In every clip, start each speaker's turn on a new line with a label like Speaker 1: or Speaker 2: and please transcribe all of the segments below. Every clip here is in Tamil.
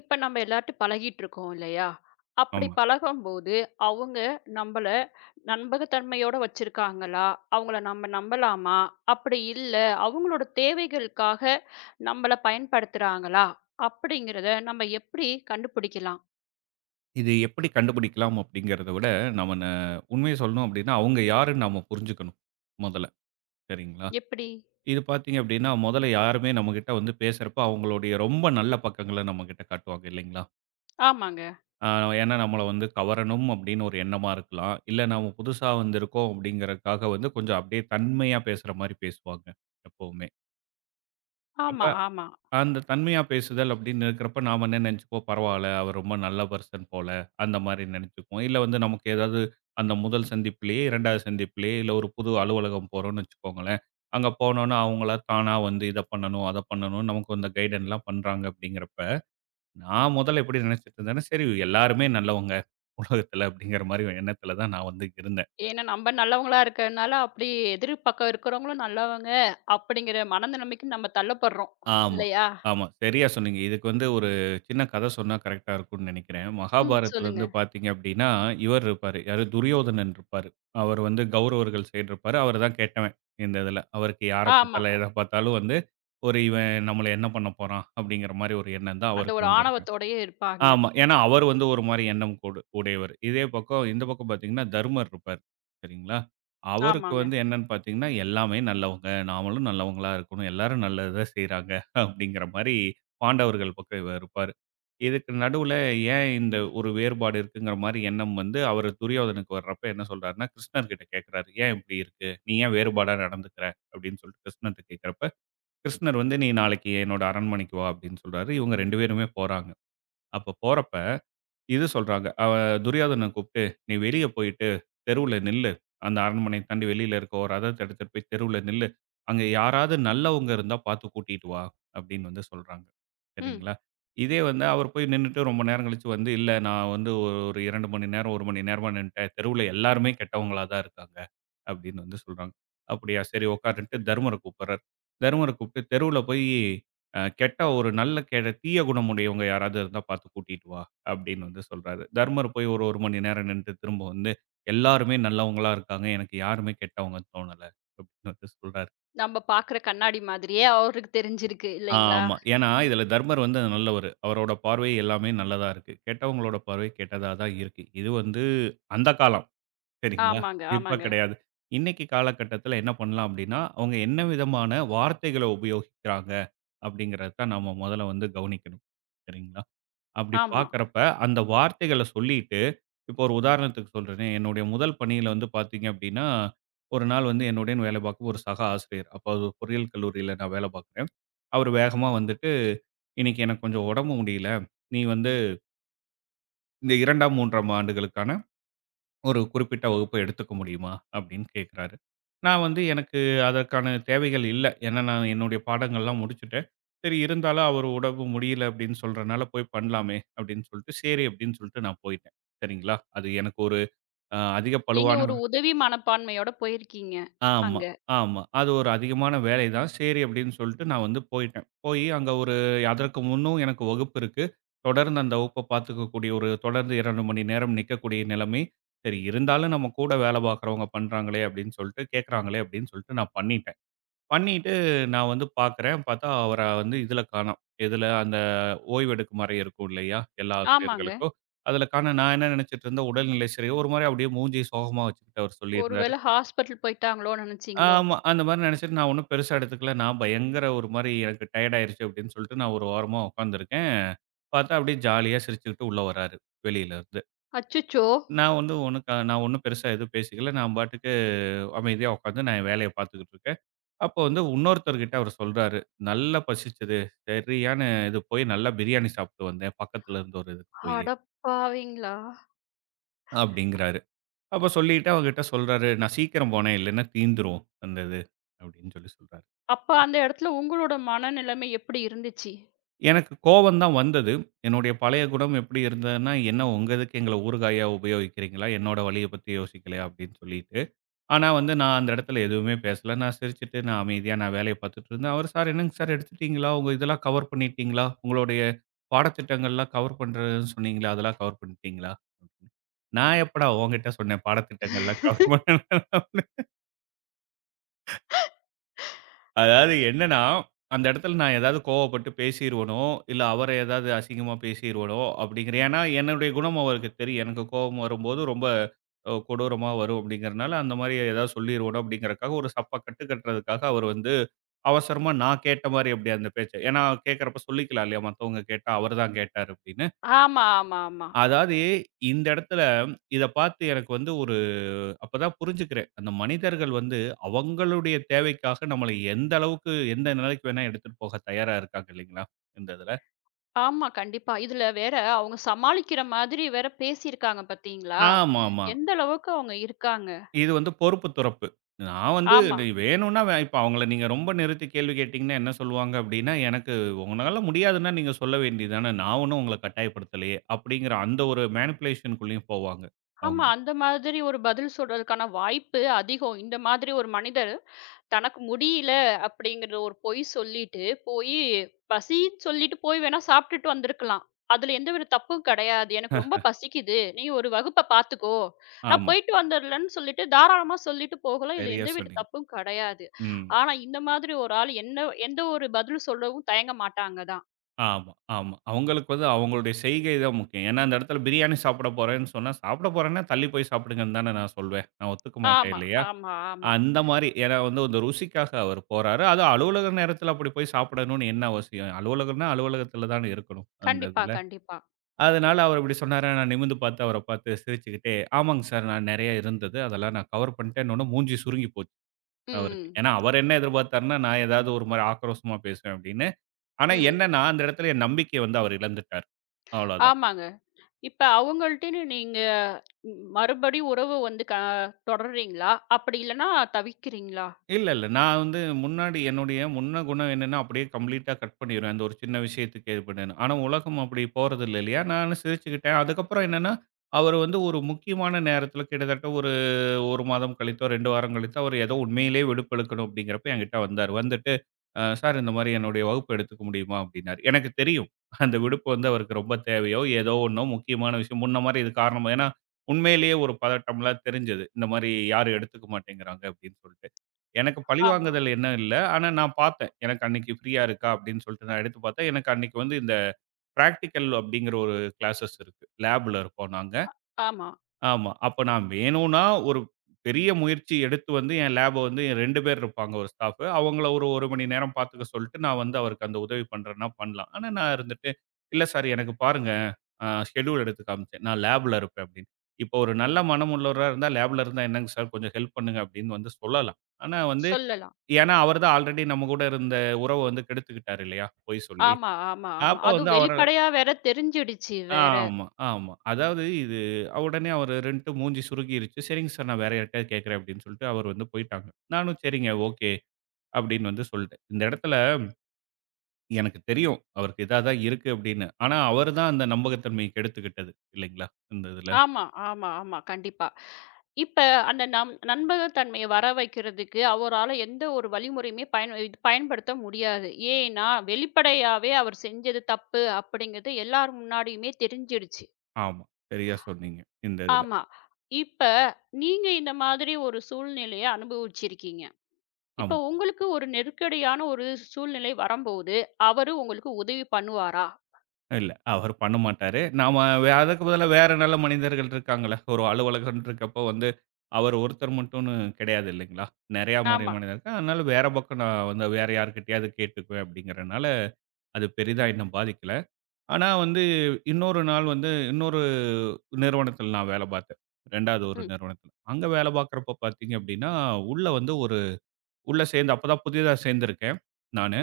Speaker 1: இப்ப நம்ம எல்லார்ட்டும் பழகிட்டுருக்கோம் இல்லையா? அப்படி
Speaker 2: ஆமா.
Speaker 1: பழகும்போது, அவங்க நம்பள நம்பகத்தன்மையோட வச்சிருக்காங்களா? அவங்கள நம்ம நம்பலாமா? அப்படி இல்ல, அவங்களோட தேவைகளுக்காக நம்மள பயன்படுத்துறாங்களா? அப்படிங்கிறத நம்ம எப்படி கண்டுபிடிக்கலாம்?
Speaker 2: இது எப்படி கண்டுபிடிக்கலாம் அப்படிங்கிறத விட, நம்ம ந உண்மைய சொல்லணும் அப்படின்னா, அவங்க யாருன்னு நம்ம புரிஞ்சுக்கணும், மொதல்ல. சரிங்களா?
Speaker 1: எப்படி?
Speaker 2: இது பார்த்தீங்க அப்படின்னா, மொதல்ல யாருமே நம்மகிட்ட வந்து பேசுறப்ப, அவங்களுடைய ரொம்ப நல்ல பக்கங்கள நம்மகிட்ட காட்டுவாங்க இல்லைங்களா?
Speaker 1: ஆமாங்க.
Speaker 2: அ ஏன்னா நம்மள வந்து கவரணும் அப்படின்னு ஒரு எண்ணமா இருக்கலாம். இல்ல நாம புதுசா வந்திருக்கோம் அப்படிங்கிறதுக்காக வந்து கொஞ்சம் அப்படியே தன்மையா பேசுற மாரி பேசுவாங்க, எப்பவுமே. அப்ப
Speaker 1: ஆமா, ஆமா.
Speaker 2: அந்த தன்மையா பேசுதல் அப்படின்னு இருக்கிறப்ப நாம என்ன நினைச்சுக்குவோம் பரவாயில்ல அவர் ரொம்ப நல்ல பர்சன் போல அந்த மாதிரி நினைச்சுக்குவோம் இல்லை வந்து நமக்கு ஏதாவது அந்த முதல் சந்திப்புலேயே இரண்டாவது சந்திப்புலேயே இல்லை ஒரு புது அலுவலகம் போகிறோம்னு வச்சுக்கோங்களேன் அங்கே போனோன்னா அவங்களா தானாக வந்து இதை பண்ணணும் அதை பண்ணணும் நமக்கு இந்த கைடன்லாம் பண்ணுறாங்க அப்படிங்கிறப்ப நான் முதல்ல எப்படி நினச்சிட்டு இருந்தேன்னா சரி எல்லாருமே நல்லவங்க உலகத்தில் அப்படிங்கிற மாதிரி எண்ணத்தில் தான் நான் வந்து இருந்தேன்.
Speaker 1: ஏன்னா நம்ம நல்லவங்களா இருக்கறனால, அப்படி எதிர் பக்கம் இருக்கிறவங்களும் நல்லவங்க அப்படிங்கிற மனநிலைமைக்கு நம்ம தள்ளப்படுறோம்.
Speaker 2: ஆமா,
Speaker 1: இல்லையா?
Speaker 2: ஆமா. சரியா சொன்னீங்க. இதுக்கு வந்து ஒரு சின்ன கதை சொன்னா கரெக்ட்டா இருக்கும்னு நெனைக்கிறேன்.
Speaker 1: ம்.
Speaker 2: மகாபாரதத்துல
Speaker 1: சொல்லுங்க.
Speaker 2: வந்து பார்த்தீங்க அப்டின்னா, இவர் இருப்பாரு. யாரு துரியோதனன் இருப்பாரு. அவர் வந்து கௌரவர்கள் சைடு இருப்பாரு. அவரு தான் கெட்டவன் இந்த இதுல. அவருக்கு யார
Speaker 1: ஆமா.
Speaker 2: பார்த்தாலும், எத பார்த்தாலும் வந்து ஒரு இவன் நம்மள என்ன பண்ண போறான்? அப்டிங்கிற மாரி ஒரு எண்ணம் தான்
Speaker 1: அந்த
Speaker 2: அவருக்கு
Speaker 1: ஒரு
Speaker 2: வந்து இருக்கும்.
Speaker 1: ஆணவத்தோடயே இருப்பாங்க.
Speaker 2: ஆமா. ஏன்னா, அவர் வந்து ஒரு மாரி எண்ணம் கூடு உடையவர். இதே பக்கம் இந்த பக்கம் பார்த்தீங்கன்னா, தருமர் இருப்பார். சரிங்களா? அவருக்கு
Speaker 1: ஆமாங்க.
Speaker 2: வந்து என்னன்னு பார்த்தீங்கன்னா, எல்லாமே நல்லவங்க. நாமளும் நல்லவங்களா இருக்கணும். எல்லாரும் நல்லது தான் செய்றாங்க. அப்படிங்கிற மாரி பாண்டவர்கள் பக்கம் இவர் இருப்பாரு. இதுக்கு நடுவுல ஏன் இந்த ஒரு வேறுபாடு இருக்குங்கிற மாரி எண்ணம் வந்து அவரு துரியோதனுக்கு வர்றப்ப என்ன சொல்றாருன்னா, கிருஷ்ணர்கிட்ட கேட்கிறாரு. "ஏன் இப்படி இருக்கு? நீ ஏன் வேறுபாடா நடந்துக்கிற?" அப்படின்னு சொல்லிட்டு கிருஷ்ணர்ட்ட கேட்கிறப்ப, கிருஷ்ணர் வந்து "நீ நாளைக்கு என்னோட அரண்மனைக்கு வா" அப்படின்னு சொல்றாரு. இவங்க 2 பேருமே போறாங்க. அப்ப போறப்ப இது சொல்றாங்க. துரியாதன கூப்பிட்டு, "நீ வெளிய போயிட்டு தெருவுல நில்லு. அந்த அரண்மனைய தாண்டி வெளியில இருக்க ஒரு ரதத்த எடுத்துட்டு போய் தெருவுல நில்லு. அங்க யாராவது நல்லவங்க இருந்தா பார்த்து கூட்டிட்டு வா" அப்படின்னு வந்து சொல்றாங்க.
Speaker 1: ம்.
Speaker 2: சரிங்களா? இதே வந்து அவர் போய் நின்னுட்டு ரொம்ப நேரம் கழிச்சு வந்து, "இல்ல நான் வந்து ஒரு 2 மணி நேரம், 1 மணி நேரமா நின்னுட்டேன். தெருவுல எல்லாருமே கெட்டவங்களா தான் இருக்காங்க" அப்படின்னு வந்து சொல்றாங்க. "அப்படியா? சரி உட்காருன்ட்டு" தருமர கூப்பிடுறாரு. தருமர கூப்பிட்டு, "தெருவுல போய் கெட்ட ஒரு நல்ல கெட தீய குணமுடையவங்க யாராவது இருந்தா பார்த்து கூட்டிட்டு வா" அப்படின்னு வந்து சொல்றாரு. தர்மர் போய் ஒரு 1 மணி நேரம் நின்னுட்டு திரும்ப வந்து, எல்லாருமே நல்லவங்களா இருக்காங்க. எனக்கு யாருமே கெட்டவங்க தோணல. அப்படின்னு வந்து சொல்றாரு.
Speaker 1: நம்ம பாக்குற கண்ணாடி மாதிரியே அவருக்கு தெரிஞ்சிருக்கு இல்லைங்களா?
Speaker 2: ஆமா. ஏன்னா இதுல தர்மர் வந்து நல்லவரு. அவரோட பார்வை எல்லாமே நல்லதா இருக்கு. கெட்டவங்களோட பார்வை கெட்டதா தான் இருக்கு. இது வந்து அந்த காலம். சரிங்களா?
Speaker 1: ஆமாங்க,
Speaker 2: இப்ப
Speaker 1: ஆமாங்க.
Speaker 2: கிடையாது. இன்னைக்கு காலகட்டத்தில என்ன பண்ணலாம் அப்படின்னா, அவங்க என்ன விதமான வார்த்தைகள உபயோகிக்கிறாங்க அப்படிங்கிறத தான் நம்ம முதல்ல வந்து கவனிக்கணும். சரிங்களா? அப்படி
Speaker 1: ஆமா.
Speaker 2: பார்க்கிறப்ப அந்த வார்த்தைகள சொல்லிட்டு இப்போ ஒரு உதாரணத்துக்கு சொல்றேனே, என்னுடைய முதல் பணியில வந்து பார்த்தீங்க அப்டின்னா, ஒரு நாள் வந்து என்னுடன் வேலை பார்க்கும் ஒரு சக ஆசிரியர். அப்போ அது ஒரு பொறியியல் கல்லூரியில நான் வேலை பார்க்குறேன். அவரு வேகமா வந்துட்டு, "இன்னைக்கு எனக்கு கொஞ்சம் உடம்பு முடியல. நீ வந்து இந்த 2ஆம், 3ஆம் ஆண்டுகளுக்கான ஒரு குறிப்பிட்ட வகுப்ப எடுத்துக்க முடியுமா?" அப்படின்னு கேட்குறாரு. நான் வந்து எனக்கு அதற்கான தேவைகள் இல்ல. ஏன்னா, நான் என்னுடைய பாடங்கள்லாம் முடிச்சுட்டேன். சரி இருந்தாலும் அவரு உடம்பு முடியல அப்படின்னு சொல்றனால, போய் பண்ணலாமே அப்படின்னு சொல்லிட்டு, சரி அப்படின்னு சொல்லிட்டு நான் போயிட்டேன். சரிங்களா? அது எனக்கு ஒரு அதிக
Speaker 1: நீங்க
Speaker 2: பளுவான
Speaker 1: ஒரு உதவி மனப்பான்மையோட போயிருக்கீங்க
Speaker 2: ஆமா,
Speaker 1: அங்க.
Speaker 2: ஆமா. அது ஒரு அதிகமான வேலை தான். சரி அப்படின்னு சொல்லிட்டு நான் வந்து போயிட்டேன். போயி அங்க ஒரு அதற்கு முன்னும் எனக்கு வகுப்பு இருக்கு. தொடர்ந்து அந்த வகுப்ப பார்த்துக்கக்கூடிய ஒரு தொடர்ந்து 2 மணி நேரம் நிக்கக்கூடிய நிலைமை. சரி இருந்தாலும் நம்ம கூட வேலை பார்க்குறவங்க பண்றாங்களே அப்படின்னு சொல்லிட்டு கேட்கறாங்களே அப்படின்னு சொல்லிட்டு நான் பண்ணிட்டேன். பண்ணிட்டு நான் வந்து பார்க்குறேன். பார்த்தா அவர வந்து இதுல காணோம். எதுல அந்த ஓய்வெடுக்கும் அறை இருக்கும் இல்லையா? எல்லா
Speaker 1: ஆமாங்க.
Speaker 2: ஆசிரியர்களுக்கும். அதுல காணோம். நான் என்ன நினைச்சுட்டு இருந்தேன், உடல்நிலை சரி ஒரு மாரி அப்படியே மூஞ்சிய சோகமா வச்சுக்கிட்டு அவர் சொல்லியிருந்தாரு.
Speaker 1: ஒருவேள ஹாஸ்பிட்டல் போயிட்டாங்களோன்னு நெனச்சீங்களோ?
Speaker 2: ஆமா. அந்த மாரி நெனச்சுட்டு நான் ஒண்ணும் பெருசா எடுத்துக்கல. நான் பயங்கர ஒரு மாரி எனக்கு டயர்ட் ஆயிருச்சு அப்டின்னு சொல்லிட்டு நான் ஒரு ஓரமா உட்காந்துருக்கேன். பார்த்தா அப்டியே ஜாலியா சிரிச்சுக்கிட்டு உள்ள வராரு வெளியிலருந்து.
Speaker 1: அச்சச்சோ!
Speaker 2: நான் வந்து ஒண்ணும் க நான் ஒண்ணும் பெருசா எதுவும் பேசிக்கல. நான் பாட்டுக்கு அமைதியா உட்காந்து நான் என் வேலைய பார்த்துக்கிட்டு இருக்கேன். அப்போ வந்து இன்னொருத்தர்கிட்ட அவரு சொல்றாரு, "நல்லா பசிச்சது. சரியான இது போய் நல்லா பிரியாணி சாப்ட்டு வந்தேன். பக்கத்துல இருந்த ஒரு இதுக்கு போயி"
Speaker 1: அடப்பாவிங்களா!
Speaker 2: அப்டிங்கிறாரு. அப்ப சொல்லிட்டு அவங்ககிட்ட சொல்றாரு, "நான் சீக்கிரம் போனேன். இல்லன்னா தீந்துரும் அந்த இது" அப்டின்னு சொல்லி சொல்றாரு.
Speaker 1: அப்ப அந்த இடத்துல உங்களோட மனநிலைமை எப்படி இருந்துச்சு?
Speaker 2: எனக்கு கோவம் தான் வந்தது. என்னுடைய பழைய குணம் எப்படி இருந்ததுன்னா, "என்ன உங்க இதுக்கு எங்கள ஊறுகாயா உபயோகிக்கிறீங்களா? என்னோட வலிய பத்தி யோசிக்கலையா?" அப்படின்னு சொல்லிட்டு. ஆனா வந்து நான் அந்த இடத்துல எதுவுமே பேசல. நான் சிரிச்சுட்டு, நான் அமைதியா நான் வேலைய பார்த்துட்டு இருந்தேன். அவரு, "சார் என்னங்க சார் எடுத்துட்டீங்களா? உங்க இதெல்லாம் கவர் பண்ணிட்டீங்களா? உங்களுடைய பாடத்திட்டங்கள்லாம் கவர் பண்றேன்னு சொன்னீங்களே, அதெல்லாம் கவர் பண்ணிட்டீங்களா?" அப்படின்னு. நான் எப்படா உன்கிட்ட சொன்னேன் பாடத்திட்டங்கள்லாம் கவர் பண்ண அதாவது என்னன்னா, அந்த இடத்துல நான் ஏதாவது கோவப்பட்டு பேசிருவனோ, இல்ல அவர ஏதாவது அசிங்கமா பேசிருவனோ அப்படிங்கிற ஏன்னா என்னுடைய குணம் அவருக்கு தெரியும். எனக்கு கோவம் வரும்போது ரொம்ப கொடூரமா வரும் அப்படிங்கிறனால, அந்த மாரி ஏதாவது சொல்லிருவனோ அப்படிங்கிறக்காக ஒரு சப்ப கட்டு கட்டுறதுக்காக அவர் வந்து அவசரமா நான் கேட்ட மாரி அப்படி அந்த பேச்ச ஏன்னா கேட்கிறப்ப சொல்லிக்கலாம் இல்லையா? மத்தவங்க கேட்டா அவரு தான் கேட்டாரு அப்படின்னு.
Speaker 1: ஆமா, ஆமா, ஆமா.
Speaker 2: அதாவது இந்த இடத்துல இத பார்த்து எனக்கு வந்து ஒரு அப்பதான் புரிஞ்சுக்கிறேன். அந்த மனிதர்கள் வந்து அவங்களுடைய தேவைக்காக நம்மள எந்த அளவுக்கு, எந்த நிலைக்கு வேணா எடுத்துட்டு போக தயாரா இருக்காங்க இல்லைங்களா? இந்த இதுல.
Speaker 1: ஆமா, கண்டிப்பா. இதுல வேற அவங்க சமாளிக்கிற மாதிரி வேற பேசியிருக்காங்க பாத்தீங்களா?
Speaker 2: ஆமாமா.
Speaker 1: எந்த அளவுக்கு அவங்க இருக்காங்க.
Speaker 2: இது வந்து பொறுப்பு துறப்பு. நான் வந்து
Speaker 1: ஆமா.
Speaker 2: இது வேணும்னா இப்ப அவங்கள நீங்க ரொம்ப நிறுத்தி கேள்வி கேட்டீங்கன்னா என்ன சொல்லுவாங்க அப்டின்னா, "எனக்கு உங்கனால முடியாதுன்னா நீங்க சொல்ல வேண்டியது தானே. நான் ஒண்ணும் உங்கள கட்டாயப்படுத்தலையே" அப்டிங்கிற அந்த ஒரு மேனிபுலேஷன் குள்ளயும் போவாங்க
Speaker 1: ஆமா.
Speaker 2: அவங்க.
Speaker 1: அந்த மாதிரி ஒரு பதில் சொல்றதுக்கான வாய்ப்பு அதிகம். இந்த மாதிரி ஒரு மனிதர் தனக்கு முடியல அப்படிங்கிற ஒரு பொய் சொல்லிட்டு போயி, பசின்னு சொல்லிட்டு போய் வேணா சாப்பிட்டுட்டு வந்திருக்கலாம். அதுல எந்த ஒரு தப்பும் கிடையாது. எனக்கு ரொம்ப பசிக்குது. நீ ஒரு வகுப்ப பார்த்துக்கோ. நான்
Speaker 2: ஆமா.
Speaker 1: போயிட்டு வந்துர்றேன்னு சொல்லிட்டு தாராளமா சொல்லிட்டு போகலாம். இதுல
Speaker 2: சரியா
Speaker 1: எந்தவித
Speaker 2: சொன்னீங்க.
Speaker 1: தப்பும் கிடையாது.
Speaker 2: ம்.
Speaker 1: ஆனா இந்த மாதிரி ஒரு ஆள் என்ன எந்த ஒரு பதில் சொல்லவும் தயங்க மாட்டாங்க தான்.
Speaker 2: ஆமா, ஆமா. அவங்களுக்கு வந்து அவங்களுடைய செய்கை தான் முக்கியம். ஏன்னா, அந்த இடத்துல பிரியாணி சாப்பிட போறேன்னு சொன்னா, சாப்பிட போறேன்னா தள்ளி போய் சாப்பிடுங்கன்னு தானே நான் சொல்வேன். நான் ஒத்துக்க மாட்டேன்
Speaker 1: ஆமா,
Speaker 2: இல்லையா?
Speaker 1: ஆமா, ஆமா.
Speaker 2: அந்த மாரி ஏன்னா வந்து அந்த ருசிக்காக அவர் போறாரு. அதுவும் அலுவலக நேரத்துல அப்படி போய் சாப்பிடணும்னு என்ன அவசியம்? அலுவலகம்னா அலுவலகத்துல தானே இருக்கணும், அந்த
Speaker 1: கண்டிப்பா,
Speaker 2: இதுல.
Speaker 1: கண்டிப்பா.
Speaker 2: அதனால அவர் இப்படி சொன்னாரு. நான் நிமிர்ந்து பார்த்து அவர பார்த்து சிரிச்சுக்கிட்டே, "ஆமாங்க சார், நான் நெறைய இருந்தது. அதெல்லாம் நான் கவர் பண்ணிட்டேன்னோன மூஞ்சி சுருங்கி போச்சு." அவருக்கு.
Speaker 1: ம்,
Speaker 2: ஏன்னா, அவர் என்ன எதிர்பார்த்தாருன்னா, நான் ஏதாவது ஒரு மாரி ஆக்ரோஷமா பேசுவேன் அப்படின்னு. ஆனா
Speaker 1: ம்.
Speaker 2: என்னன்னா, அந்த இடத்துல என் நம்பிக்கைய வந்து அவர் இழந்துட்டார். அவ்வளோதான்.
Speaker 1: ஆமாங்க. இப்ப அவங்கள்ட்டன்னு நீங்க மறுபடியும் உறவு வந்து தொடர்றீங்களா? அப்படி இல்லன்னா தவிக்கிறீங்களா?
Speaker 2: இல்ல, இல்ல. நான் வந்து முன்னாடி என்னுடைய முன்ன குணம் என்னன்னா, அப்படியே கம்ப்ளீட்டா கட் பண்ணிருவேன். அந்த ஒரு சின்ன விஷயத்துக்கு இது பண்ணேன்னு. ஆனா உலகம் அப்படி போறதில்ல இல்லையா? நானும் சிரிச்சுக்கிட்டேன். அதுக்கப்புறம் என்னன்னா, அவரு வந்து ஒரு முக்கியமான நேரத்தில கிட்டத்தட்ட ஒரு 1 மாதம் கழித்தோ, 2 வாரம் கழித்தோ, அவர் ஏதோ உண்மையிலேயே விடுப்பெடுக்கணும் அப்படிங்கிறப்ப என்கிட்ட வந்தாரு. வந்துட்டு, " சார் இந்த மாரி என்னுடைய வகுப்பு எடுத்துக்க முடியுமா?" அப்படின்னாரு. எனக்கு தெரியும். அந்த விடுப்பு வந்து அவருக்கு ரொம்ப தேவையோ, ஏதோ ஒண்ணோ முக்கியமான விஷயம். முன்ன மாரி இது காரணமா ஏன்னா, உண்மையிலேயே ஒரு பதட்டம்லாம் தெரிஞ்சது. இந்த மாரி யாரும் எடுத்துக்க மாட்டேங்கிறாங்க அப்படின்னு சொல்லிட்டு. எனக்கு
Speaker 1: ஆமா,
Speaker 2: பழிவாங்குதல் என்ன இல்ல. ஆனா நான் பார்த்தேன். எனக்கு அன்னைக்கு ஃப்ரீயா இருக்கா அப்படின்னு சொல்லிட்டு நான் எடுத்து பார்த்தேன். எனக்கு அன்னைக்கு வந்து இந்த பிராக்டிகல் அப்படிங்கிற ஒரு கிளாஸஸ் இருக்கு. லேப்ல இருப்போம் நாங்க.
Speaker 1: ஆமா.
Speaker 2: ஆமா. அப்ப நான் வேணும்னா ஒரு பெரிய முயற்சி எடுத்து வந்து என் லேப வந்து 2 பேர் இருப்பாங்க ஒரு ஸ்டாஃப். அவங்கள ஒரு 1 மணி நேரம் பார்த்துக்க சொல்லிட்டு நான் வந்து அவருக்கு அந்த உதவி பண்றேன்னா பண்ணலாம். ஆனா நான் இருந்துட்டு, "இல்ல சார் எனக்கு பாருங்க" ஷெட்யூல் எடுத்து காமிச்சேன். நான் லேப்ல இருப்பேன் அப்படின்னு. இப்போ ஒரு நல்ல மனமுள்ளவரா இருந்தா லேப்ல இருந்தா என்னங்க சார் கொஞ்சம் ஹெல்ப் பண்ணுங்க அப்படின்னு வந்து சொல்லலாம். ஆனா வந்து
Speaker 1: சொல்லலாம்.
Speaker 2: ஏன்னா, அவர் தான் ஆல்ரெடி நம்ம கூட இருந்த உறவ வந்து கெடுத்துக்கிட்டாரு இல்லையா? பொய் சொல்லி.
Speaker 1: ஆமா, ஆமா, ஆமா.
Speaker 2: அப்ப வந்து
Speaker 1: அதுவும்
Speaker 2: அவரு
Speaker 1: வெளிப்படையா வேற தெரிஞ்சிடுச்சு வேற.
Speaker 2: ஆமா, ஆமா. அதாவது இது உடனே அவரு 2டும் மூஞ்சி சுருங்கிருச்சு. "சரிங்க சார், நான் வேற யார்ட்டயாவது கேட்கிறேன்." அப்படின்னு சொல்லிட்டு அவர் வந்து போயிட்டாங்க. நானும் "சரிங்க, ஓகே." அப்படின்னு வந்து சொல்லிட்டேன். இந்த இடத்துல எனக்கு தெரியும், அவருக்கு இதா தான் இருக்கு அப்படின்னு. ஆனா, அவரு தான் அந்த நம்பகத்தன்மைய கெடுத்துக்கிட்டது இல்லைங்களா? இந்த இதுல.
Speaker 1: ஆமா, ஆமா, ஆமா. கண்டிப்பா. இப்ப அந்த நம்பகத்தன்மைய வர வைக்கிறதுக்கு அவரால எந்த ஒரு வழிமுறையுமே பயன்படுத்த முடியாது. ஏன்னா, வெளிப்படையாவே அவர் செஞ்சது தப்பு அப்படிங்கிறது எல்லார் முன்னாடியுமே தெரிஞ்சிடுச்சு.
Speaker 2: ஆமா. சரியா சொன்னீங்க. இந்த இதுல.
Speaker 1: ஆமா. இப்ப நீங்க இந்த மாதிரி ஒரு சூழ்நிலைய அனுபவிச்சிருக்கீங்க.
Speaker 2: ஆமா.
Speaker 1: இப்ப உங்களுக்கு ஒரு நெருக்கடியான ஒரு சூழ்நிலை வரம்போது, அவரு உங்களுக்கு உதவி பண்ணுவாரா?
Speaker 2: இல்ல. அவரு பண்ண மாட்டாரு. நாம அதுக்கு பதிலா வேற நல்ல மனிதர்கள் இருக்காங்கல்ல. ஒரு அலுவலகம்னு இருக்கப்போ வந்து, அவர் ஒருத்தர் மட்டும்னு கிடையாது இல்லைங்களா? நெறையா மாரி
Speaker 1: ஆமா.
Speaker 2: மனிதர் இருக்காங்க. அதனால வேற பக்கம் நான் வந்து வேற யார்கிட்டயாவது கேட்டுக்குவேன் அப்படிங்கிறனால, அது பெரிதா என்ன பாதிக்கல. ஆனா வந்து இன்னொரு நாள் வந்து இன்னொரு நிறுவனத்தில நான் வேலை பார்த்தேன். 2வது ஒரு
Speaker 1: ம்.
Speaker 2: நிறுவனத்தில. அங்க வேலை பார்க்கிறப்போ பார்த்தீங்க அப்படின்னா, உள்ள வந்து ஒரு உள்ள சேர்ந்து அப்பதான் புதிதா சேர்ந்திருக்கேன் நானு.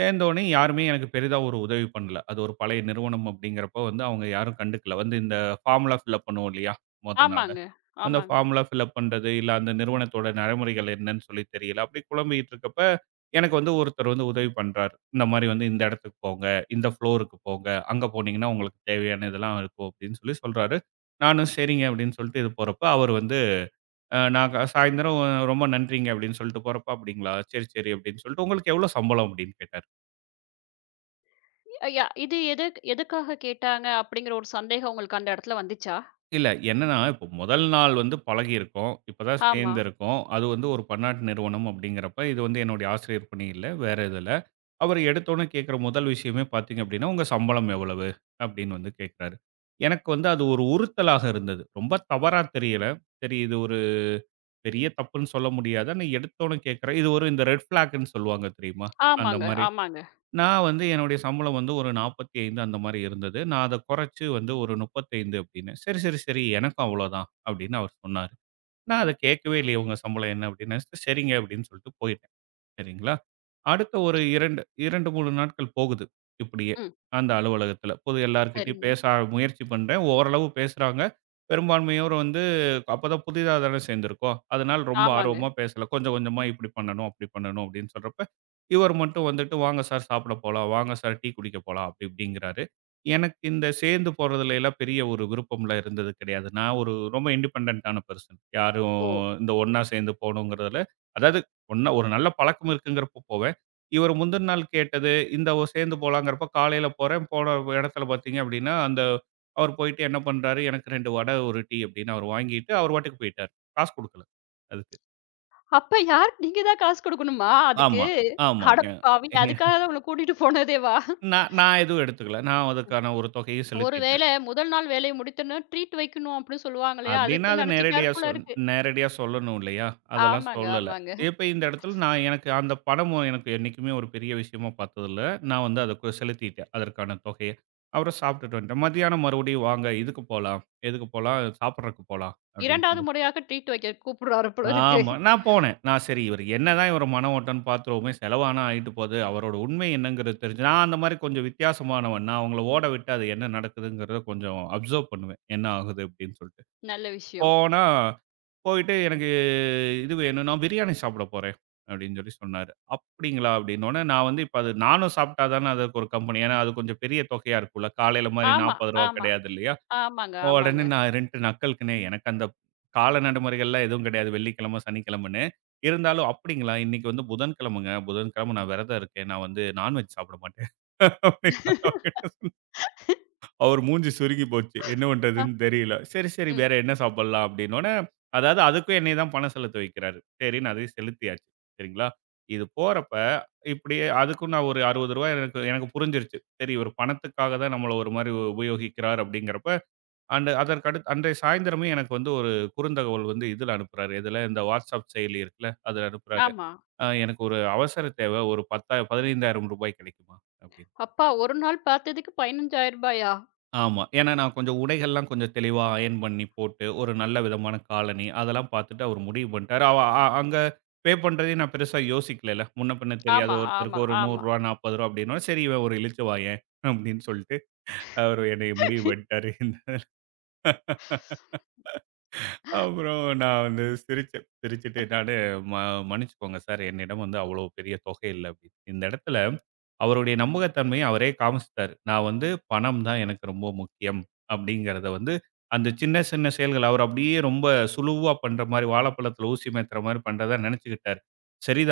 Speaker 2: சேர்ந்தோனே யாருமே எனக்கு பெரிதா ஒரு உதவி பண்ணல. அது ஒரு பழைய நிறுவனம் அப்படிங்கிறப்போ வந்து அவங்க யாரும் கண்டுக்கல. வந்து இந்த ஃபார்முலா ஃபில்அப் பண்ணுவோம் இல்லையா? மொத நாளு.
Speaker 1: ஆமாங்க,
Speaker 2: அந்த
Speaker 1: ஆமாங்க.
Speaker 2: ஃபார்முலா ஃபில்அப் பண்றது, இல்ல அந்த நிறுவனத்தோட நடைமுறைகள் என்னன்னு சொல்லி தெரியல. அப்படி குழம்பிக்கிட்டு இருக்கப்ப, எனக்கு வந்து ஒருத்தர் வந்து உதவி பண்றாரு. இந்த மாரி வந்து இந்த இடத்துக்கு போங்க, இந்த ஃப்ளோருக்கு போங்க, அங்க போனீங்கன்னா உங்களுக்கு தேவையான இதெல்லாம் இருக்கும் அப்படின்னு சொல்லி சொல்றாரு. நானும் சரிங்க அப்படின்னு சொல்லிட்டு இது போறப்ப, அவர் வந்து அ நான் க சாயந்தரம் ரொம்ப நன்றிங்க அப்படின்னு சொல்லிட்டு போறப்ப, அப்படிங்களா சரி, சரி அப்படின்னு சொல்லிட்டு உங்களுக்கு எவ்வளோ சம்பளம் அப்படின்னு கேட்டாரு.
Speaker 1: அ யா இது எதுக்காக கேட்டாங்க அப்படிங்கிற ஒரு சந்தேகம் உங்களுக்கு அந்த இடத்துல வந்துச்சா?
Speaker 2: இல்ல. என்னன்னா, இப்போ முதல் நாள் வந்து பழகியிருக்கோம். இப்பதான்
Speaker 1: ஆமா.
Speaker 2: சேர்ந்திருக்கோம். அது வந்து ஒரு பன்னாட்டு நிறுவனம் அப்படிங்கிறப்ப, இது வந்து என்னுடைய ஆசிரியர் பணி இல்ல. வேற இதுல. அவரு எடுத்தோனே கேட்கிற முதல் விஷயமே பார்த்தீங்க அப்படின்னா, "உங்க சம்பளம் எவ்வளவு?" அப்படின்னு வந்து கேட்கிறாரு. எனக்கு வந்து அது ஒரு உறுத்தலாக இருந்தது. ரொம்ப தவறா தெரியல. சரி இது ஒரு பெரிய தப்புன்னு சொல்ல முடியாது. ஆனா எடுத்தோனே கேட்கிறேன். இது ஒரு இந்த ரெட் ஃபிளாக்ன்னு சொல்லுவாங்க தெரியுமா? அந்த
Speaker 1: ஆமாங்க,
Speaker 2: மாரி
Speaker 1: ஆமாங்க.
Speaker 2: நான் வந்து என்னுடைய சம்பளம் வந்து ஒரு 45 அந்த மாரி இருந்தது. நான் அத குறைச்சு வந்து ஒரு 35 அப்டின்னேன். "சரி, சரி, சரி எனக்கும் அவ்வளோதான்" அப்டின்னு அவர் சொன்னாரு. நான் அத கேட்கவே இல்லையே, "உங்க சம்பளம் என்ன?" அப்டின்னு. "சரிங்க" அப்டின்னு சொல்லிட்டு போயிட்டேன். சரிங்களா? அடுத்த ஒரு
Speaker 1: இ
Speaker 2: 3 நாட்கள் போகுது இப்படியே.
Speaker 1: ம்.
Speaker 2: அந்த அலுவலகத்தில. பொது எல்லார்கிட்டயும்
Speaker 1: சரிங்க.
Speaker 2: பேச முயற்சி பண்றேன். ஓரளவு பேசுறாங்க. பெரும்பான்மையோர் வந்து அப்பதான் புதிதா தானே சேர்ந்திருக்கோம். அதனால ரொம்ப
Speaker 1: ஆமாங்க.
Speaker 2: ஆர்வமா பேசல. கொஞ்சம் கொஞ்சமா இப்படி பண்ணணும், அப்படி பண்ணணும் அப்படின்னு சொல்றப்ப, இவர் மட்டும் வந்துட்டு வாங்க சார் சாப்பிட போலாம், வாங்க சார் டீ குடிக்க போலாம் அப்படி இப்படிங்கிறாரு. எனக்கு இந்த சேர்ந்து போறதுல எல்லாம் பெரிய ஒரு விருப்பம்லாம் இருந்தது கிடையாது. நான் ஒரு ரொம்ப இண்டிபெண்டன்ட்டான பெர்சன். யாரும்
Speaker 1: ஓ!
Speaker 2: இந்த ஒண்ணா சேர்ந்து போணுங்கிறதுல அதாவது ஒண்ணா ஒரு நல்ல பழக்கம் இருக்குங்கிறப்போ போவேன். இவரு முந்தின நாள் கேட்டது, இந்த சேர்ந்து போலாங்கிறப்ப காலையில போறேன். போன இடத்துல பார்த்தீங்க அப்படின்னா, அந்த அவர் போயிட்டு என்ன பண்றாரு, எனக்கு 2 வடை, 1 டீ அப்படின்னு அவர் வாங்கிட்டு அவர் பாட்டுக்கு போயிட்டாரு. காசு குடுக்கல அதுக்கு.
Speaker 1: அப்ப யார் நீங்க தான் காசு குடுக்கணுமா அதுக்கு?
Speaker 2: ஆமா, ஆமாங்க.
Speaker 1: அடப்பாவி! அதுக்காக தான் உங்கள கூட்டிட்டு போனதேவா?
Speaker 2: நான் நான் எதுவும் எடுத்துக்கல. நான் அதுக்கான ஒரு தொகையும்
Speaker 1: ஒரு
Speaker 2: செலுத்திட்டேன்.
Speaker 1: வேளை முதல் நாள் வேலைய முடித்தோனே ட்ரீட் வைக்கணும் அப்படின்னு சொல்லுவாங்க இல்லையா?
Speaker 2: அப்டின்னா,
Speaker 1: அதுக்கு
Speaker 2: அது
Speaker 1: நினைச்சிட்டாரு போல இருக்கு.
Speaker 2: நேரடியா சொல்லணும் இல்லையா? அதெல்லாம்
Speaker 1: ஆமாங்க,
Speaker 2: சொல்லல.
Speaker 1: ஆமாங்க.
Speaker 2: இப்ப இந்த இடத்துல நான் எனக்கு அந்த பணமும் எனக்கு என்னைக்குமே ஒரு பெரிய விஷயமா பார்த்ததில்ல. நான் வந்து அத செலுத்திட்டேன். அதற்கான தொகைய. அப்புறம் சாப்பிட்டுட்டு வந்துட்டேன். மதியானம் மறுபடியும் வாங்க இதுக்கு போலாம். எதுக்கு போலாம்? சாப்பிடறக்கு போலாம் அப்டின்னு
Speaker 1: 2வது
Speaker 2: சொல்லி.
Speaker 1: முறையாக ட்ரீட் வைக்க கூப்பிடுறாரு போல இருக்கு.
Speaker 2: ஆமா. நான் போனேன். நான் சரி இவரு என்னதான் இவரு மன ஓட்டம்ன்னு பார்த்துருவோமே, செலவானா ஆயிட்டு போது. அவரோட உண்மை என்னங்கிறது தெரிஞ்சு நான் அந்த மாரி கொஞ்சம் வித்தியாசமானவன். நான் அவங்கள ஓட விட்டு அது என்ன நடக்குதுங்கிறத கொஞ்சம் அப்சர்வ் பண்ணுவேன். என்ன ஆகுது அப்டின்னு சொல்லிட்டு.
Speaker 1: நல்ல விஷயம்.
Speaker 2: போனா, போயிட்டு எனக்கு இது வேணும். நான் பிரியாணி சாப்பிட போறேன் அப்படின்னு சொல்லி சொன்னாரு. அப்படிங்களா அப்படின்னோனே, நான் வந்து இப்ப அது நானும் சாப்பிட்டா தானே அதுக்கு ஒரு கம்பெனி. ஏன்னா அது கொஞ்சம் பெரிய தொகையா இருக்கும்ல. காலையில மாரி ரூ.
Speaker 1: ஆமா,
Speaker 2: 40 ரூபாய்
Speaker 1: ஆமா.
Speaker 2: கிடையாது இல்லையா?
Speaker 1: ஆமாங்க, ஆமாங்க.
Speaker 2: உடனே நான் 2 நக்கலுக்குன்னே எனக்கு அந்த கால நடைமுறைகள்லாம் எதுவும் கிடையாது. வெள்ளிக்கிழமை, சனிக்கிழமைன்னு. இருந்தாலும் அப்படிங்களா இன்னைக்கு வந்து புதன்கிழமைங்க. புதன்கிழமை நான் விரதம் இருக்கேன். நான் வந்து நான்வெஜ் சாப்பிட மாட்டேன். அவர் மூஞ்சி சுருங்கி போச்சு. என்ன
Speaker 1: அ,
Speaker 2: பண்றதுன்னு தெரியல. சரி, சரி
Speaker 1: ம்.
Speaker 2: வேற என்ன சாப்பிடலாம் அப்படின்னோனே, அதாவது அதுக்கும் என்னைய தான் பணம் செலுத்த வைக்கிறாரு. சரின்னு அதையும் செலுத்தியாச்சு. சரிங்களா? இது போறப்ப இப்படியே அதுக்கும் நான் ஒரு ரூ. 60 ரூபாய் எனக்கு எனக்கு புரிஞ்சிருச்சு. சரி இவர் பணத்துக்காக தான் நம்மள ஒரு மாரி உபயோகிக்கிறார் அப்படிங்கிறப்ப, அண்ட் அதற்கு அடுத்து அன்றைய சாயந்திரமே எனக்கு வந்து ஒரு குறுந்தகவல் வந்து இதில அனுப்புறாரு. எதுல இந்த WhatsApp செயலி இருக்குல்ல, அதில அனுப்புறாரு.
Speaker 1: ஆமா.
Speaker 2: " எனக்கு ஒரு அவசர தேவை. ஒரு 10 15,000 ரூபாய் கிடைக்குமா?" அப்படின்னு.
Speaker 1: அப்பா ஒரு நாள் பார்த்ததுக்கு ரூ. 15,000.
Speaker 2: ஆமா. ஏன்னா நான் கொஞ்சம் உடைகள்லாம் கொஞ்சம் தெளிவா அயர்ன் பண்ணி போட்டு, ஒரு நல்ல விதமான காலணி அதெல்லாம் பார்த்துட்டு அவரு முடிவு பண்ணிட்டாரு. அவ அ அங்க பே பண்றதையும் நான் பெருசா யோசிக்கலல்ல. முன்ன பின்ன தெரியாத
Speaker 1: ஆமா, ஆமா,
Speaker 2: ஒருத்தருக்கு ஒரு ரூ. 100 ரூபாய்
Speaker 1: ஆமா.
Speaker 2: ரூ. 40 ரூபாய் அப்படின்னோன, சரி இவன் ஒரு இளிச்சவாயன் அப்படின்னு சொல்லிட்டு அவரு என்னைய முடிவு பண்ணிட்டாரு. அப்புறம் நான் வந்து சிரிச்சேன். சிரிச்சுட்டு நானு ம மன்னிச்சுக்கோங்க சார் என்னிடம் வந்து அவ்வளோ பெரிய தொகை இல்ல அப்படின்னு. இந்த இடத்துல அவருடைய நம்பகத்தன்மைய அவரே காமிச்சுட்டாரு. நான் வந்து பணம் தான் எனக்கு ரொம்ப முக்கியம் அப்படிங்கிறத வந்து அந்த சின்ன சின்ன செயல்கள் அவர் அப்படியே ரொம்ப சுலுவா பண்ற மாரி வாழைப்பழத்தில ஊசி மேத்துற மாரி பண்றதா நினைச்சுக்கிட்டாரு.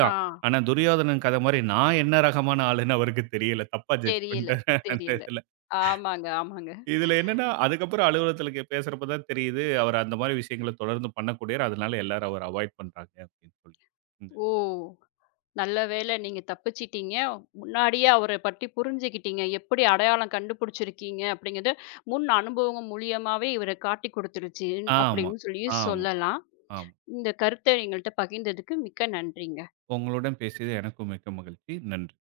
Speaker 1: ஆ
Speaker 2: ஆனா துரியோதனன் கதை மாரி நான் என்ன ரகமான ஆளுன்னு அவருக்கு தெரியல. தப்பா ஜட்ஜ்
Speaker 1: தெரியல,
Speaker 2: பண்ணிட்டாரு அந்த
Speaker 1: தெரியல.
Speaker 2: இதுல.
Speaker 1: ஆமாங்க, ஆமாங்க.
Speaker 2: இதுல என்னன்னா, அதுக்கப்புறம் அலுவலகத்துல பேசுறப்ப தான் தெரியுது, அவரு அந்த மாரி விஷயங்கள தொடர்ந்து பண்ணக்கூடியவர். அதனால எல்லாரும் அவர அவாய்ட் பண்றாங்க அப்படின்னு சொல்லி. ம்.
Speaker 1: ஓ! நல்ல வேளை நீங்க தப்பிச்சிட்டீங்க. முன்னாடியே அவர பற்றி புரிஞ்சுக்கிட்டீங்க. எப்படி அடையாளம் கண்டுபிடிச்சிருக்கீங்க அப்படிங்கிறது, முன் அனுபவம் மூலியமாவே இவர காட்டிக் குடுத்துருச்சு
Speaker 2: ஆமா,
Speaker 1: அப்படின்னு சொல்லி
Speaker 2: ஆமா,
Speaker 1: சொல்லலாம்.
Speaker 2: ஆமா.
Speaker 1: இந்த கருத்த எங்கள்ட்ட பகிர்ந்ததுக்கு மிக்க நன்றிங்க.
Speaker 2: உங்களுடன் பேசியது எனக்கும் மிக்க மகிழ்ச்சி. நன்றி.